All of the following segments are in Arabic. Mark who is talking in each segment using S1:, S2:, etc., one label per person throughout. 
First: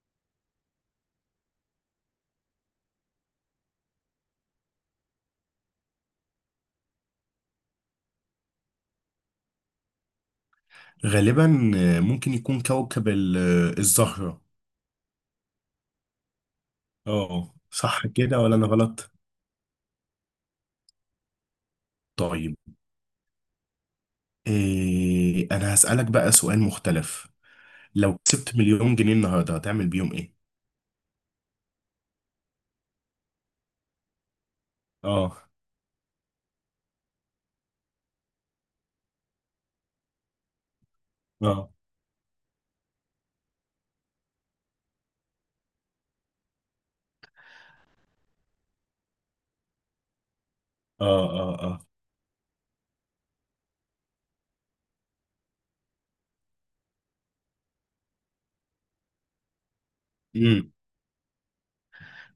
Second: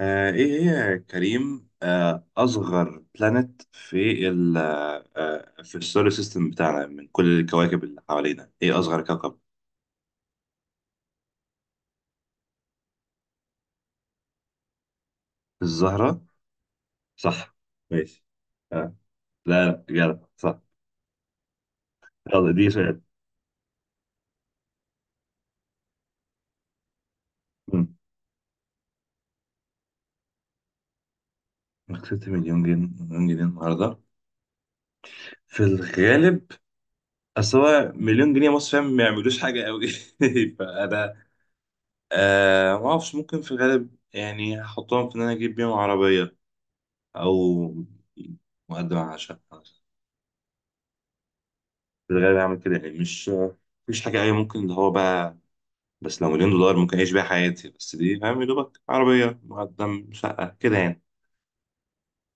S1: إيه هي يا كريم، أصغر بلانت في ال آه، في السولار سيستم بتاعنا؟ من كل الكواكب اللي حوالينا إيه أصغر كوكب؟
S2: غالبا، ممكن يكون كوكب الزهرة.
S1: الزهرة
S2: اه،
S1: صح.
S2: صح
S1: ماشي.
S2: كده ولا أنا
S1: آه.
S2: غلط؟
S1: لا لا، جدع صح. يلا
S2: طيب،
S1: دي سؤال.
S2: إيه، أنا هسألك بقى سؤال مختلف.
S1: مم.
S2: لو كسبت مليون جنيه النهاردة هتعمل بيهم إيه؟
S1: كسبت مليون جنيه، النهاردة؟
S2: اه،
S1: في الغالب أصل هو مليون جنيه مصر، فاهم؟ ما يعملوش حاجة قوي. فأنا
S2: اه،
S1: آه ما أعرفش. ممكن في الغالب يعني هحطهم في إن أنا أجيب بيهم عربية او مقدم على شقه.
S2: اه، اه، اه،
S1: في الغالب هعمل كده، يعني مش مفيش حاجه اي، ممكن اللي هو بقى. بس لو مليون دولار ممكن اعيش بيها حياتي، بس دي فاهم يا دوبك عربيه مقدم شقه
S2: امم
S1: كده يعني.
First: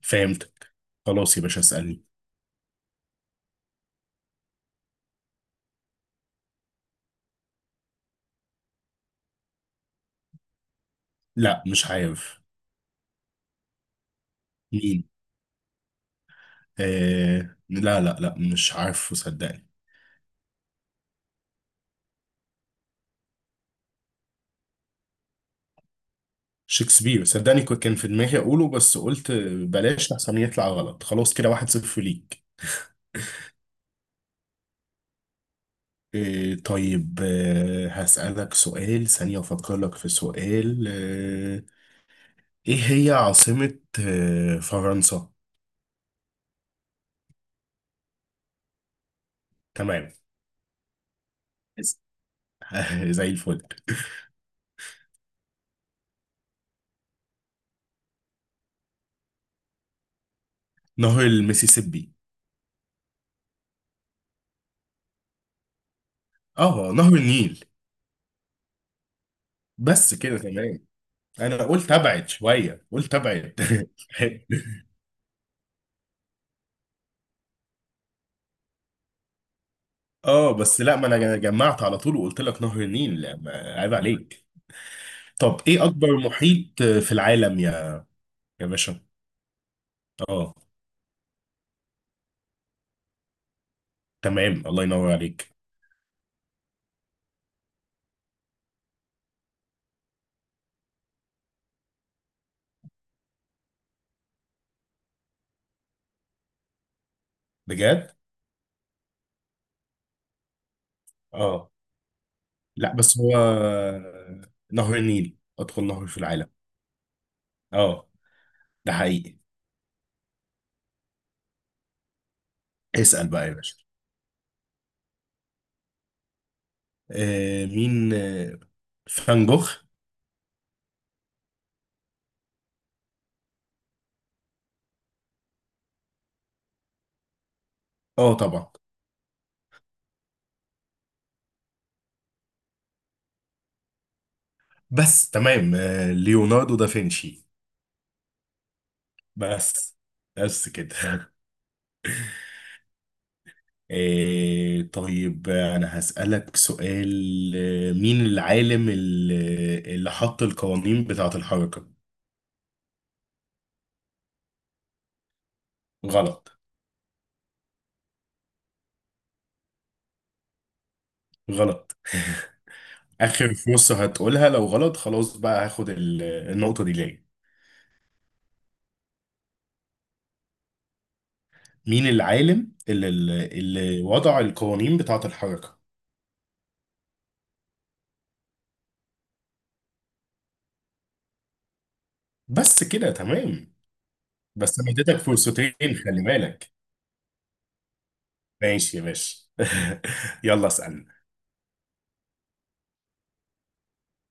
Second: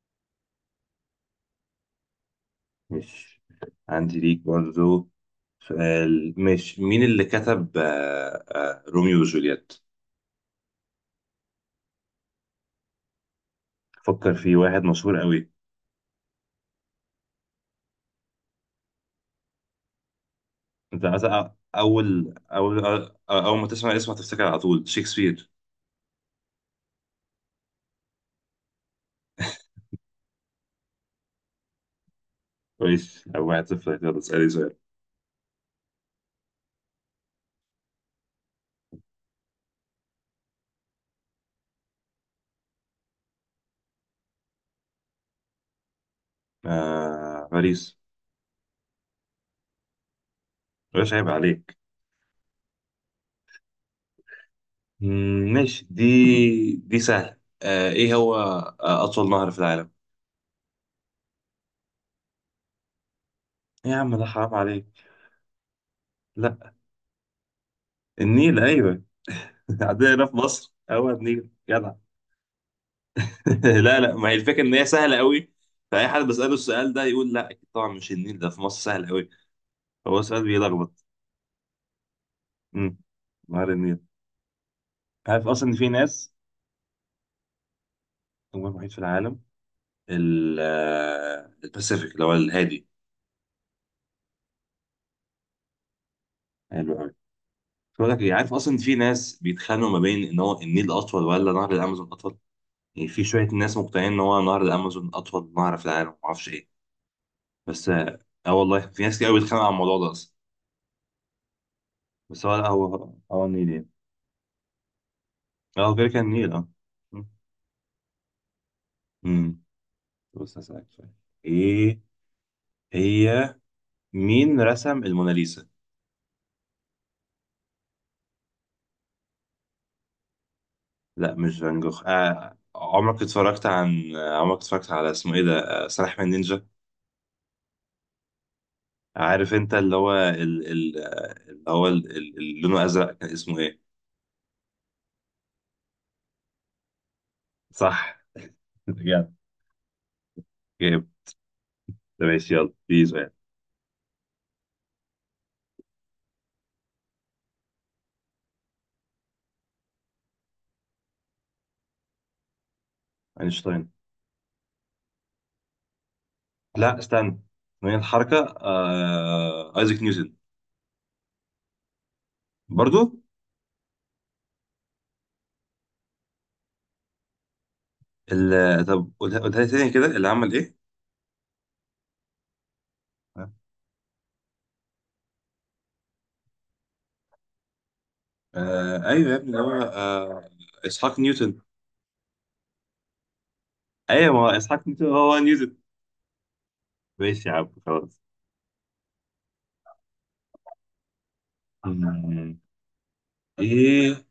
S2: فهمتك. خلاص يا باشا، اسألني.
S1: مش عندي ليك برضو سؤال؟ مش مين اللي كتب روميو وجولييت؟
S2: لا، مش عارف.
S1: فكر في واحد
S2: مين؟
S1: مشهور قوي.
S2: لا لا لا، مش عارفه صدقني.
S1: انت مثلا أول ما تسمع اسمه هتفتكر على طول شكسبير.
S2: شكسبير، صدقني كان في دماغي أقوله، بس قلت بلاش أحسن يطلع غلط. خلاص كده، 1-0 ليك.
S1: كويس، او واحد صفر. يلا اسالي سؤال.
S2: إيه، طيب، هسألك سؤال ثانية. أفكر لك في سؤال. إيه هي عاصمة فرنسا؟
S1: آه باريس.
S2: تمام.
S1: مش عيب عليك؟
S2: بس. زي الفل.
S1: ماشي دي سهل. ايه هو اطول نهر في العالم؟
S2: نهر المسيسيبي.
S1: إيه يا عم، ده حرام عليك! لا.
S2: اه، نهر النيل.
S1: النيل، ايوه.
S2: بس
S1: عندنا هنا في
S2: كده،
S1: مصر
S2: تمام.
S1: هو النيل،
S2: انا قلت
S1: جدع.
S2: ابعد شويه، قلت ابعد.
S1: لا لا، ما هي الفكره ان هي سهله قوي. فاي حد بساله السؤال ده يقول لا، اكيد طبعا مش النيل، ده في مصر سهل قوي. هو سؤال
S2: اه، بس لا،
S1: بيلخبط.
S2: ما انا جمعت على طول وقلت لك نهر
S1: امم،
S2: النيل. لا،
S1: نهر
S2: ما... عيب
S1: النيل.
S2: عليك.
S1: عارف
S2: طب،
S1: اصلا ان
S2: ايه
S1: في
S2: اكبر
S1: ناس،
S2: محيط في العالم، يا يا
S1: هو الوحيد في
S2: باشا؟
S1: العالم.
S2: اه،
S1: الباسيفيك، اللي هو الهادي.
S2: تمام، الله ينور عليك.
S1: حلو قوي. بقول لك إيه، عارف اصلا ان في ناس بيتخانقوا ما بين ان هو النيل اطول ولا نهر الامازون اطول؟ يعني في شوية ناس مقتنعين إن هو نهر الأمازون أطول نهر في العالم، معرفش إيه. بس
S2: بجد؟
S1: آه، آه والله في ناس كتير أوي بتتخانق على الموضوع ده أصلا.
S2: اه،
S1: بس هو لا،
S2: لا،
S1: هو
S2: بس هو
S1: هو النيل يعني.
S2: نهر النيل أطول
S1: هو
S2: نهر
S1: كده
S2: في
S1: كان
S2: العالم.
S1: النيل، أه.
S2: اه، ده حقيقي.
S1: أمم. بص هسألك سؤال. إيه
S2: اسأل بقى يا
S1: هي،
S2: باشا.
S1: مين رسم الموناليزا؟
S2: مين؟ فان جوخ.
S1: لا مش فان جوخ. عمرك اتفرجت عن، عمرك اتفرجت على اسمه إيه ده، آه سلاحف النينجا؟
S2: اه، طبعا.
S1: عارف أنت اللي هو ال... ال... آه، اللي هو اللي لونه أزرق، كان اسمه إيه؟
S2: بس تمام. ليوناردو دافنشي.
S1: صح. جامد.
S2: بس، بس كده.
S1: جامد. طب ماشي، يلا بيزو يعني.
S2: طيب، أنا هسألك سؤال. مين العالم اللي حط القوانين بتاعة الحركة؟
S1: أينشتاين.
S2: غلط.
S1: لا استنى، من الحركه ايزاك نيوتن.
S2: غلط.
S1: برضو؟
S2: آخر فرصة هتقولها، لو غلط خلاص بقى هاخد النقطة دي ليا.
S1: طب قولها، لي تاني كده، اللي عمل ايه.
S2: مين العالم اللي وضع القوانين بتاعة الحركة؟
S1: ايوه يا ابني، اللي هو اسحاق نيوتن.
S2: بس كده، تمام.
S1: ايوه، ما هو
S2: بس
S1: اسحاق
S2: انا
S1: نيوتن
S2: اديتك
S1: هو
S2: فرصتين،
S1: نيوتن.
S2: خلي بالك.
S1: ماشي يا عم، خلاص.
S2: ماشي يا باشا. يلا اسألنا.
S1: مم. ايه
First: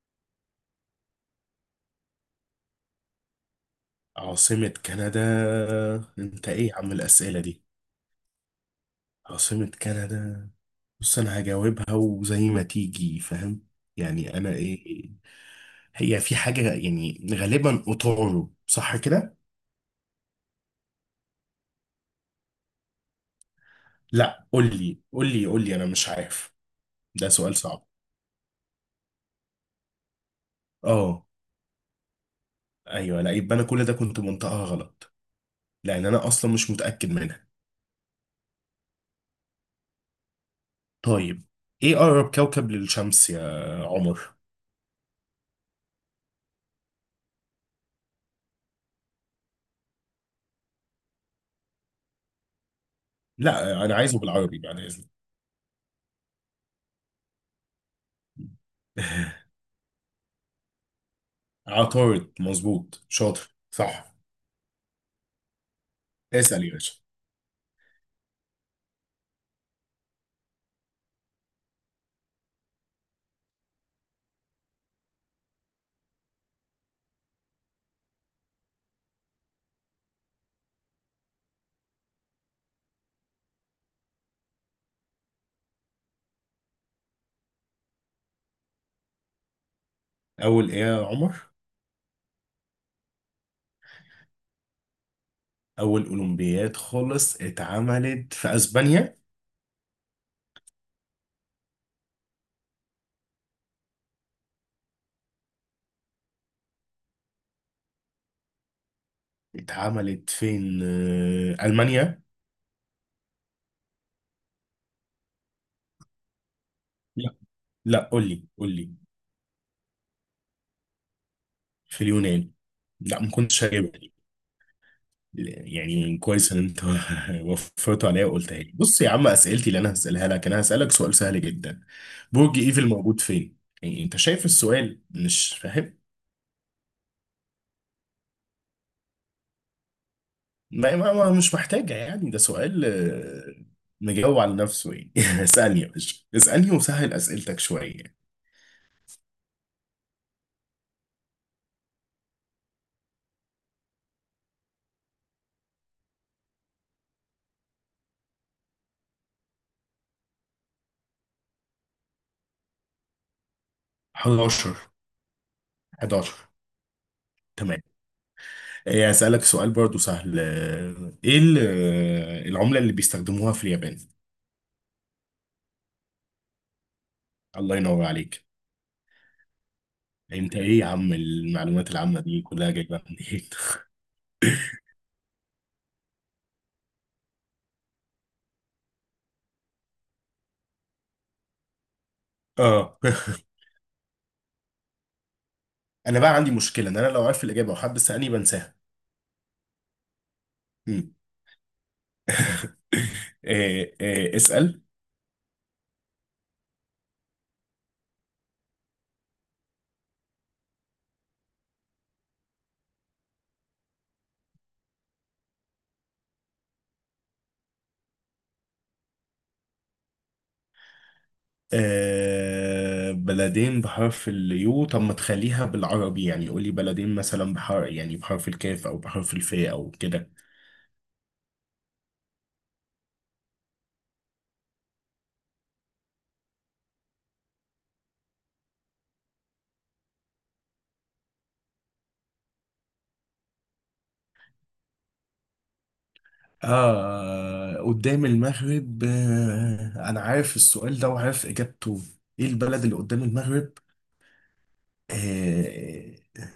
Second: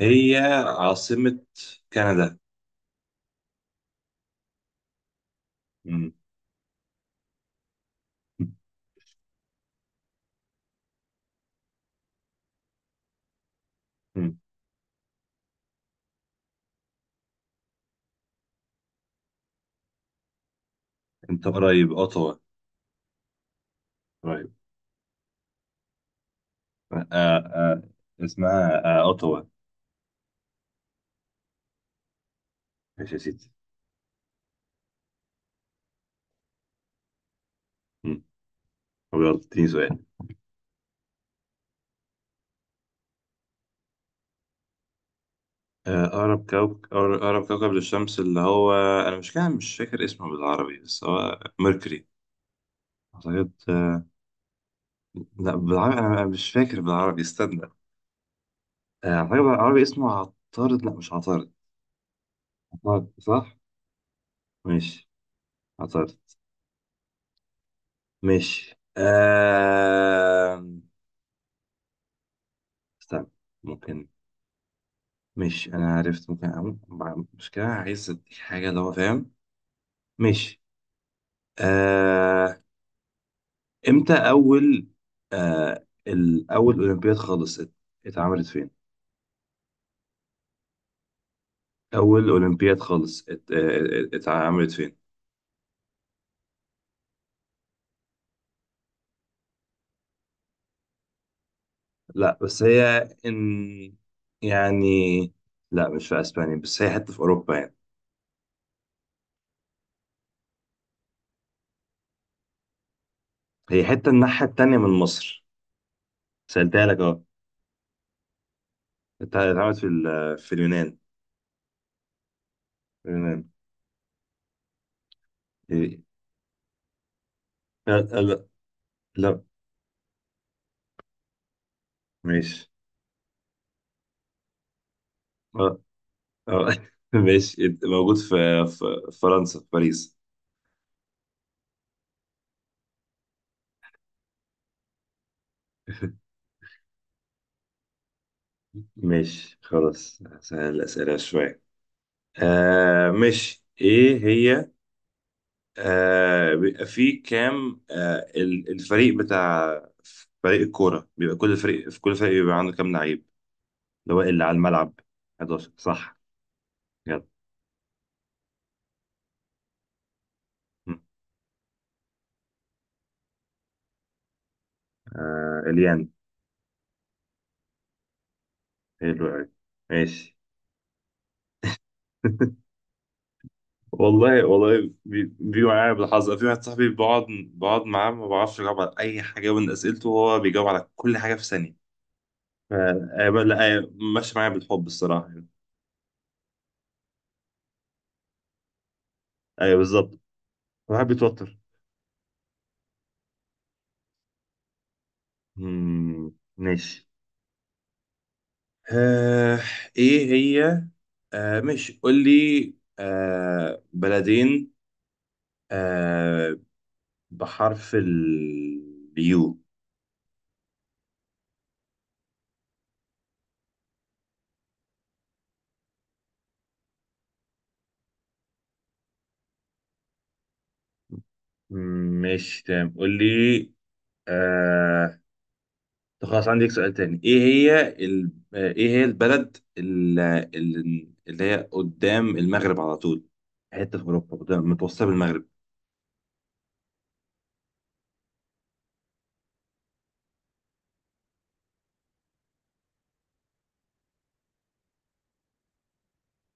S1: هي عاصمة كندا؟
S2: عاصمة كندا؟
S1: مم.
S2: انت ايه يا عم الأسئلة دي؟ عاصمة كندا. بص، انا هجاوبها وزي ما تيجي، فاهم؟ يعني
S1: مم.
S2: انا ايه. هي في حاجة يعني، غالبا اوتورو، صح كده؟
S1: انت قريب، اوتوا.
S2: لا،
S1: قريب.
S2: قول لي قول لي قول لي، انا مش عارف.
S1: آه...
S2: ده سؤال
S1: آه...
S2: صعب.
S1: اسمها اوتوا.
S2: اه،
S1: ماشي يا
S2: ايوه. لا
S1: سيدي.
S2: يبقى انا كل ده كنت منطقها غلط. لان انا اصلا مش متاكد منها.
S1: مم. طب يلا اديني سؤال.
S2: طيب، ايه اقرب كوكب للشمس يا عمر؟
S1: أقرب كوكب، للشمس اللي هو، أنا مش كده مش فاكر اسمه بالعربي، بس هو ميركوري أعتقد.
S2: لا، انا عايزه بالعربي بعد اذنك.
S1: لا بالعربي، أنا مش فاكر بالعربي، استنى. أعتقد بالعربي اسمه عطارد. لا مش عطارد.
S2: عطارد، مظبوط،
S1: عطارد، صح؟
S2: شاطر، صح.
S1: ماشي، عطارد.
S2: اسال يا باشا.
S1: ماشي استنى. ممكن، ماشي، أنا عرفت. ممكن أقوم مشكلة، عايز أديك حاجة اللي هو فاهم. ماشي آه... امتى اول، اول اولمبياد خالص اتعملت فين؟
S2: اول ايه يا عمر؟
S1: اول اولمبياد خالص اتعملت فين؟
S2: اول اولمبياد خالص اتعملت في اسبانيا.
S1: لا بس هي، ان، يعني، لا مش في اسبانيا، بس هي حته في اوروبا يعني.
S2: اتعملت فين؟ المانيا؟
S1: هي حته الناحيه التانيه من مصر. سألتها لك اهو.
S2: لا، لا، قول لي قول لي.
S1: اتعملت في في اليونان.
S2: في اليونان؟
S1: في
S2: لا، ما
S1: اليونان.
S2: كنتش هجيبها.
S1: إيه.
S2: يعني كويس ان انت
S1: لا
S2: وفرته عليا
S1: لا
S2: وقلتها لي. بص يا عم،
S1: لا.
S2: اسئلتي اللي انا هسالها لك، انا هسالك سؤال سهل جدا. برج
S1: ماشي.
S2: ايفل موجود فين؟ يعني انت شايف السؤال، مش
S1: اه.
S2: فاهم؟
S1: اه. ماشي، موجود في، في فرنسا في باريس.
S2: مش محتاجه يعني، ده سؤال مجاوب على نفسه يعني. اسالني يا باشا، اسالني وسهل اسئلتك شويه.
S1: ماشي خلاص، سهل الأسئلة شوية. آه مش ايه هي، بيبقى فيه كام، الفريق بتاع، فريق الكورة بيبقى، كل فريق بيبقى عنده كام لعيب اللي هو اللي على
S2: 11،
S1: الملعب؟ 11، صح.
S2: 11،
S1: يلا.
S2: تمام. إيه، هسالك سؤال برضو سهل.
S1: م.
S2: ايه العمله اللي بيستخدموها في اليابان؟
S1: آه، اليان.
S2: الله ينور عليك.
S1: حلو قوي. ماشي.
S2: يعني انت ايه يا عم المعلومات العامة دي كلها جايبها منين؟
S1: والله والله بيبقى معايا بالحظ، في واحد صاحبي بقعد، بقعد معاه ما بعرفش اجاوب على اي حاجة من اسئلته، وهو بيجاوب على كل حاجة في ثانية.
S2: اه،
S1: لا ماشي معايا بالحب الصراحة.
S2: انا بقى عندي مشكلة، ان انا لو عارف الاجابة وحد سألني بنساها.
S1: ايوه بالظبط، الواحد
S2: مم.
S1: بيتوتر.
S2: إيه، إيه، اسأل.
S1: ماشي آه ايه هي، آه مش قول لي، بلدين آه بحرف اليو.
S2: بلدين بحرف اليو؟ طب ما تخليها بالعربي يعني، قول لي بلدين مثلا بحرف، يعني بحرف الكاف او بحرف الفاء او كده.
S1: مش تمام، قول لي. آه طب خلاص عندي لك سؤال تاني. ايه هي ال... آه ايه هي البلد اللي هي قدام المغرب على طول، حتة في اوروبا قدام متوسطة بالمغرب.
S2: اه، قدام المغرب. انا عارف السؤال ده وعارف اجابته. ايه البلد اللي قدام المغرب؟ آه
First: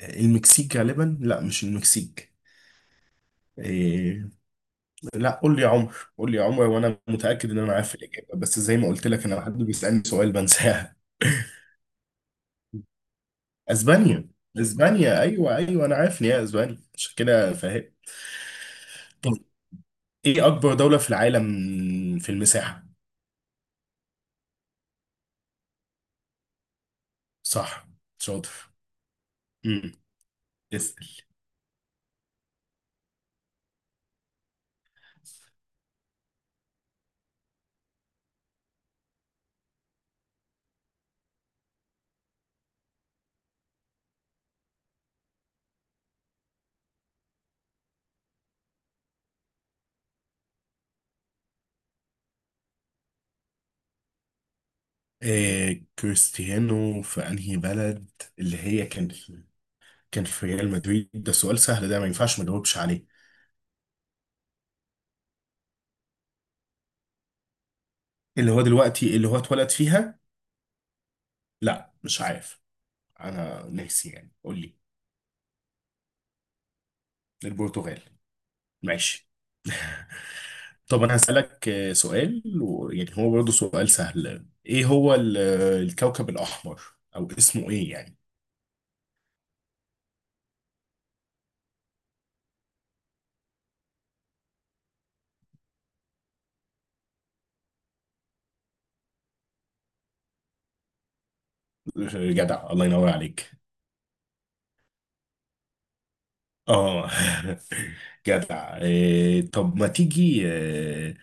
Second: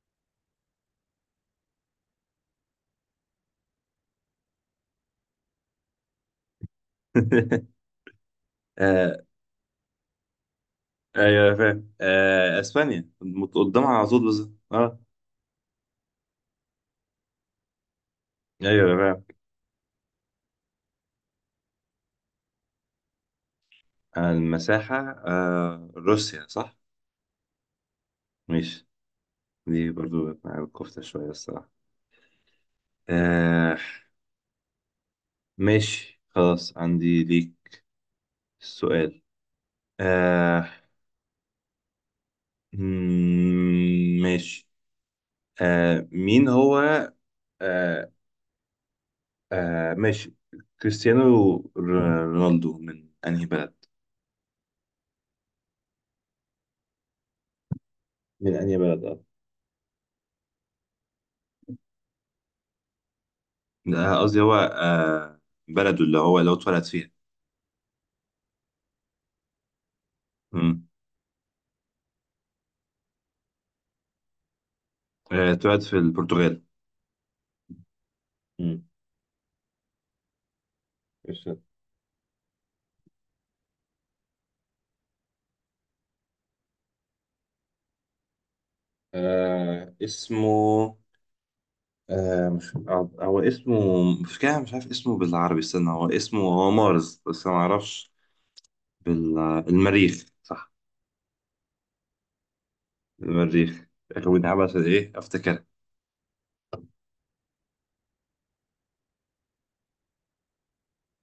S2: المكسيك غالبا. لا، مش المكسيك. إيه؟ لا، قول لي يا عمر، قول لي يا عمر، وانا متاكد ان انا عارف الاجابه، بس زي ما قلت
S1: آه
S2: لك، انا حد بيسالني سؤال بنساها.
S1: ايوه فاهم، اسبانيا قدامها على طول
S2: اسبانيا،
S1: بالظبط، اه.
S2: اسبانيا، ايوه، ايوه، انا عارف ان هي اسبانيا، عشان كده فاهم.
S1: ايوه فاهم.
S2: طب، ايه اكبر دوله في العالم في المساحه؟
S1: المساحة، روسيا، صح؟
S2: صح. شاطر.
S1: ماشي. دي
S2: امم.
S1: برضو مع الكفتة
S2: اسال.
S1: شوية الصراحة. آه ماشي خلاص عندي ليك السؤال. آه ماشي مين هو، آه ماشي، كريستيانو ر- رونالدو من أنهي بلد؟
S2: إيه كريستيانو في انهي بلد؟
S1: من
S2: اللي
S1: أنهي
S2: هي
S1: بلد،
S2: كان
S1: اه،
S2: في... كان في ريال مدريد، ده سؤال سهل، ده ما ينفعش ما نجاوبش عليه.
S1: قصدي هو بلده اللي هو لو اتولد فيها.
S2: اللي هو دلوقتي اللي هو اتولد فيها؟
S1: مم.
S2: لا، مش عارف. انا ناسي يعني، قول لي.
S1: آه اتولد في البرتغال.
S2: البرتغال؟
S1: مم.
S2: ماشي. طب انا
S1: قشطة.
S2: هسألك سؤال، ويعني هو برضه سؤال سهل. ايه هو الكوكب الاحمر، او اسمه ايه يعني؟
S1: آه اسمه آه مش آه، هو اسمه، مش كده مش عارف اسمه بالعربي، استنى، هو اسمه، هو مارس، بس انا ما اعرفش بال المريخ، صح؟
S2: جدع، الله ينور عليك.
S1: المريخ، اخوين عبس ايه افتكر.
S2: اه، جدع. إيه، طب ما تيجي،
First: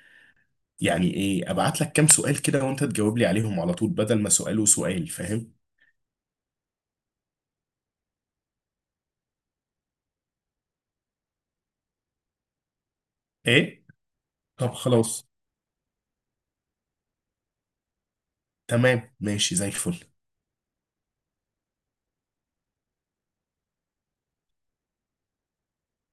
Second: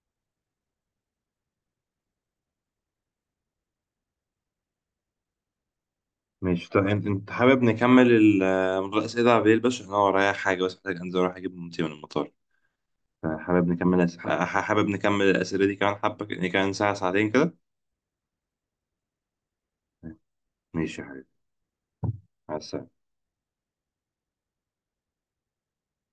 S2: يعني ايه ابعت لك كام سؤال كده وانت تجاوب لي عليهم على طول بدل ما سؤال وسؤال، فاهم؟
S1: ماشي طيب، انت حابب نكمل الاسئله على بالليل؟ بس عشان انا ورايا حاجه، بس محتاج انزل اروح اجيب مامتي من المطار. حابب
S2: ايه،
S1: نكمل
S2: طب
S1: حابب نكمل
S2: خلاص.
S1: الاسئله دي كمان حبه، يعني كمان ساعه ساعتين كده.
S2: تمام، ماشي، زي الفل.
S1: ماشي يا حبيبي، مع السلامه.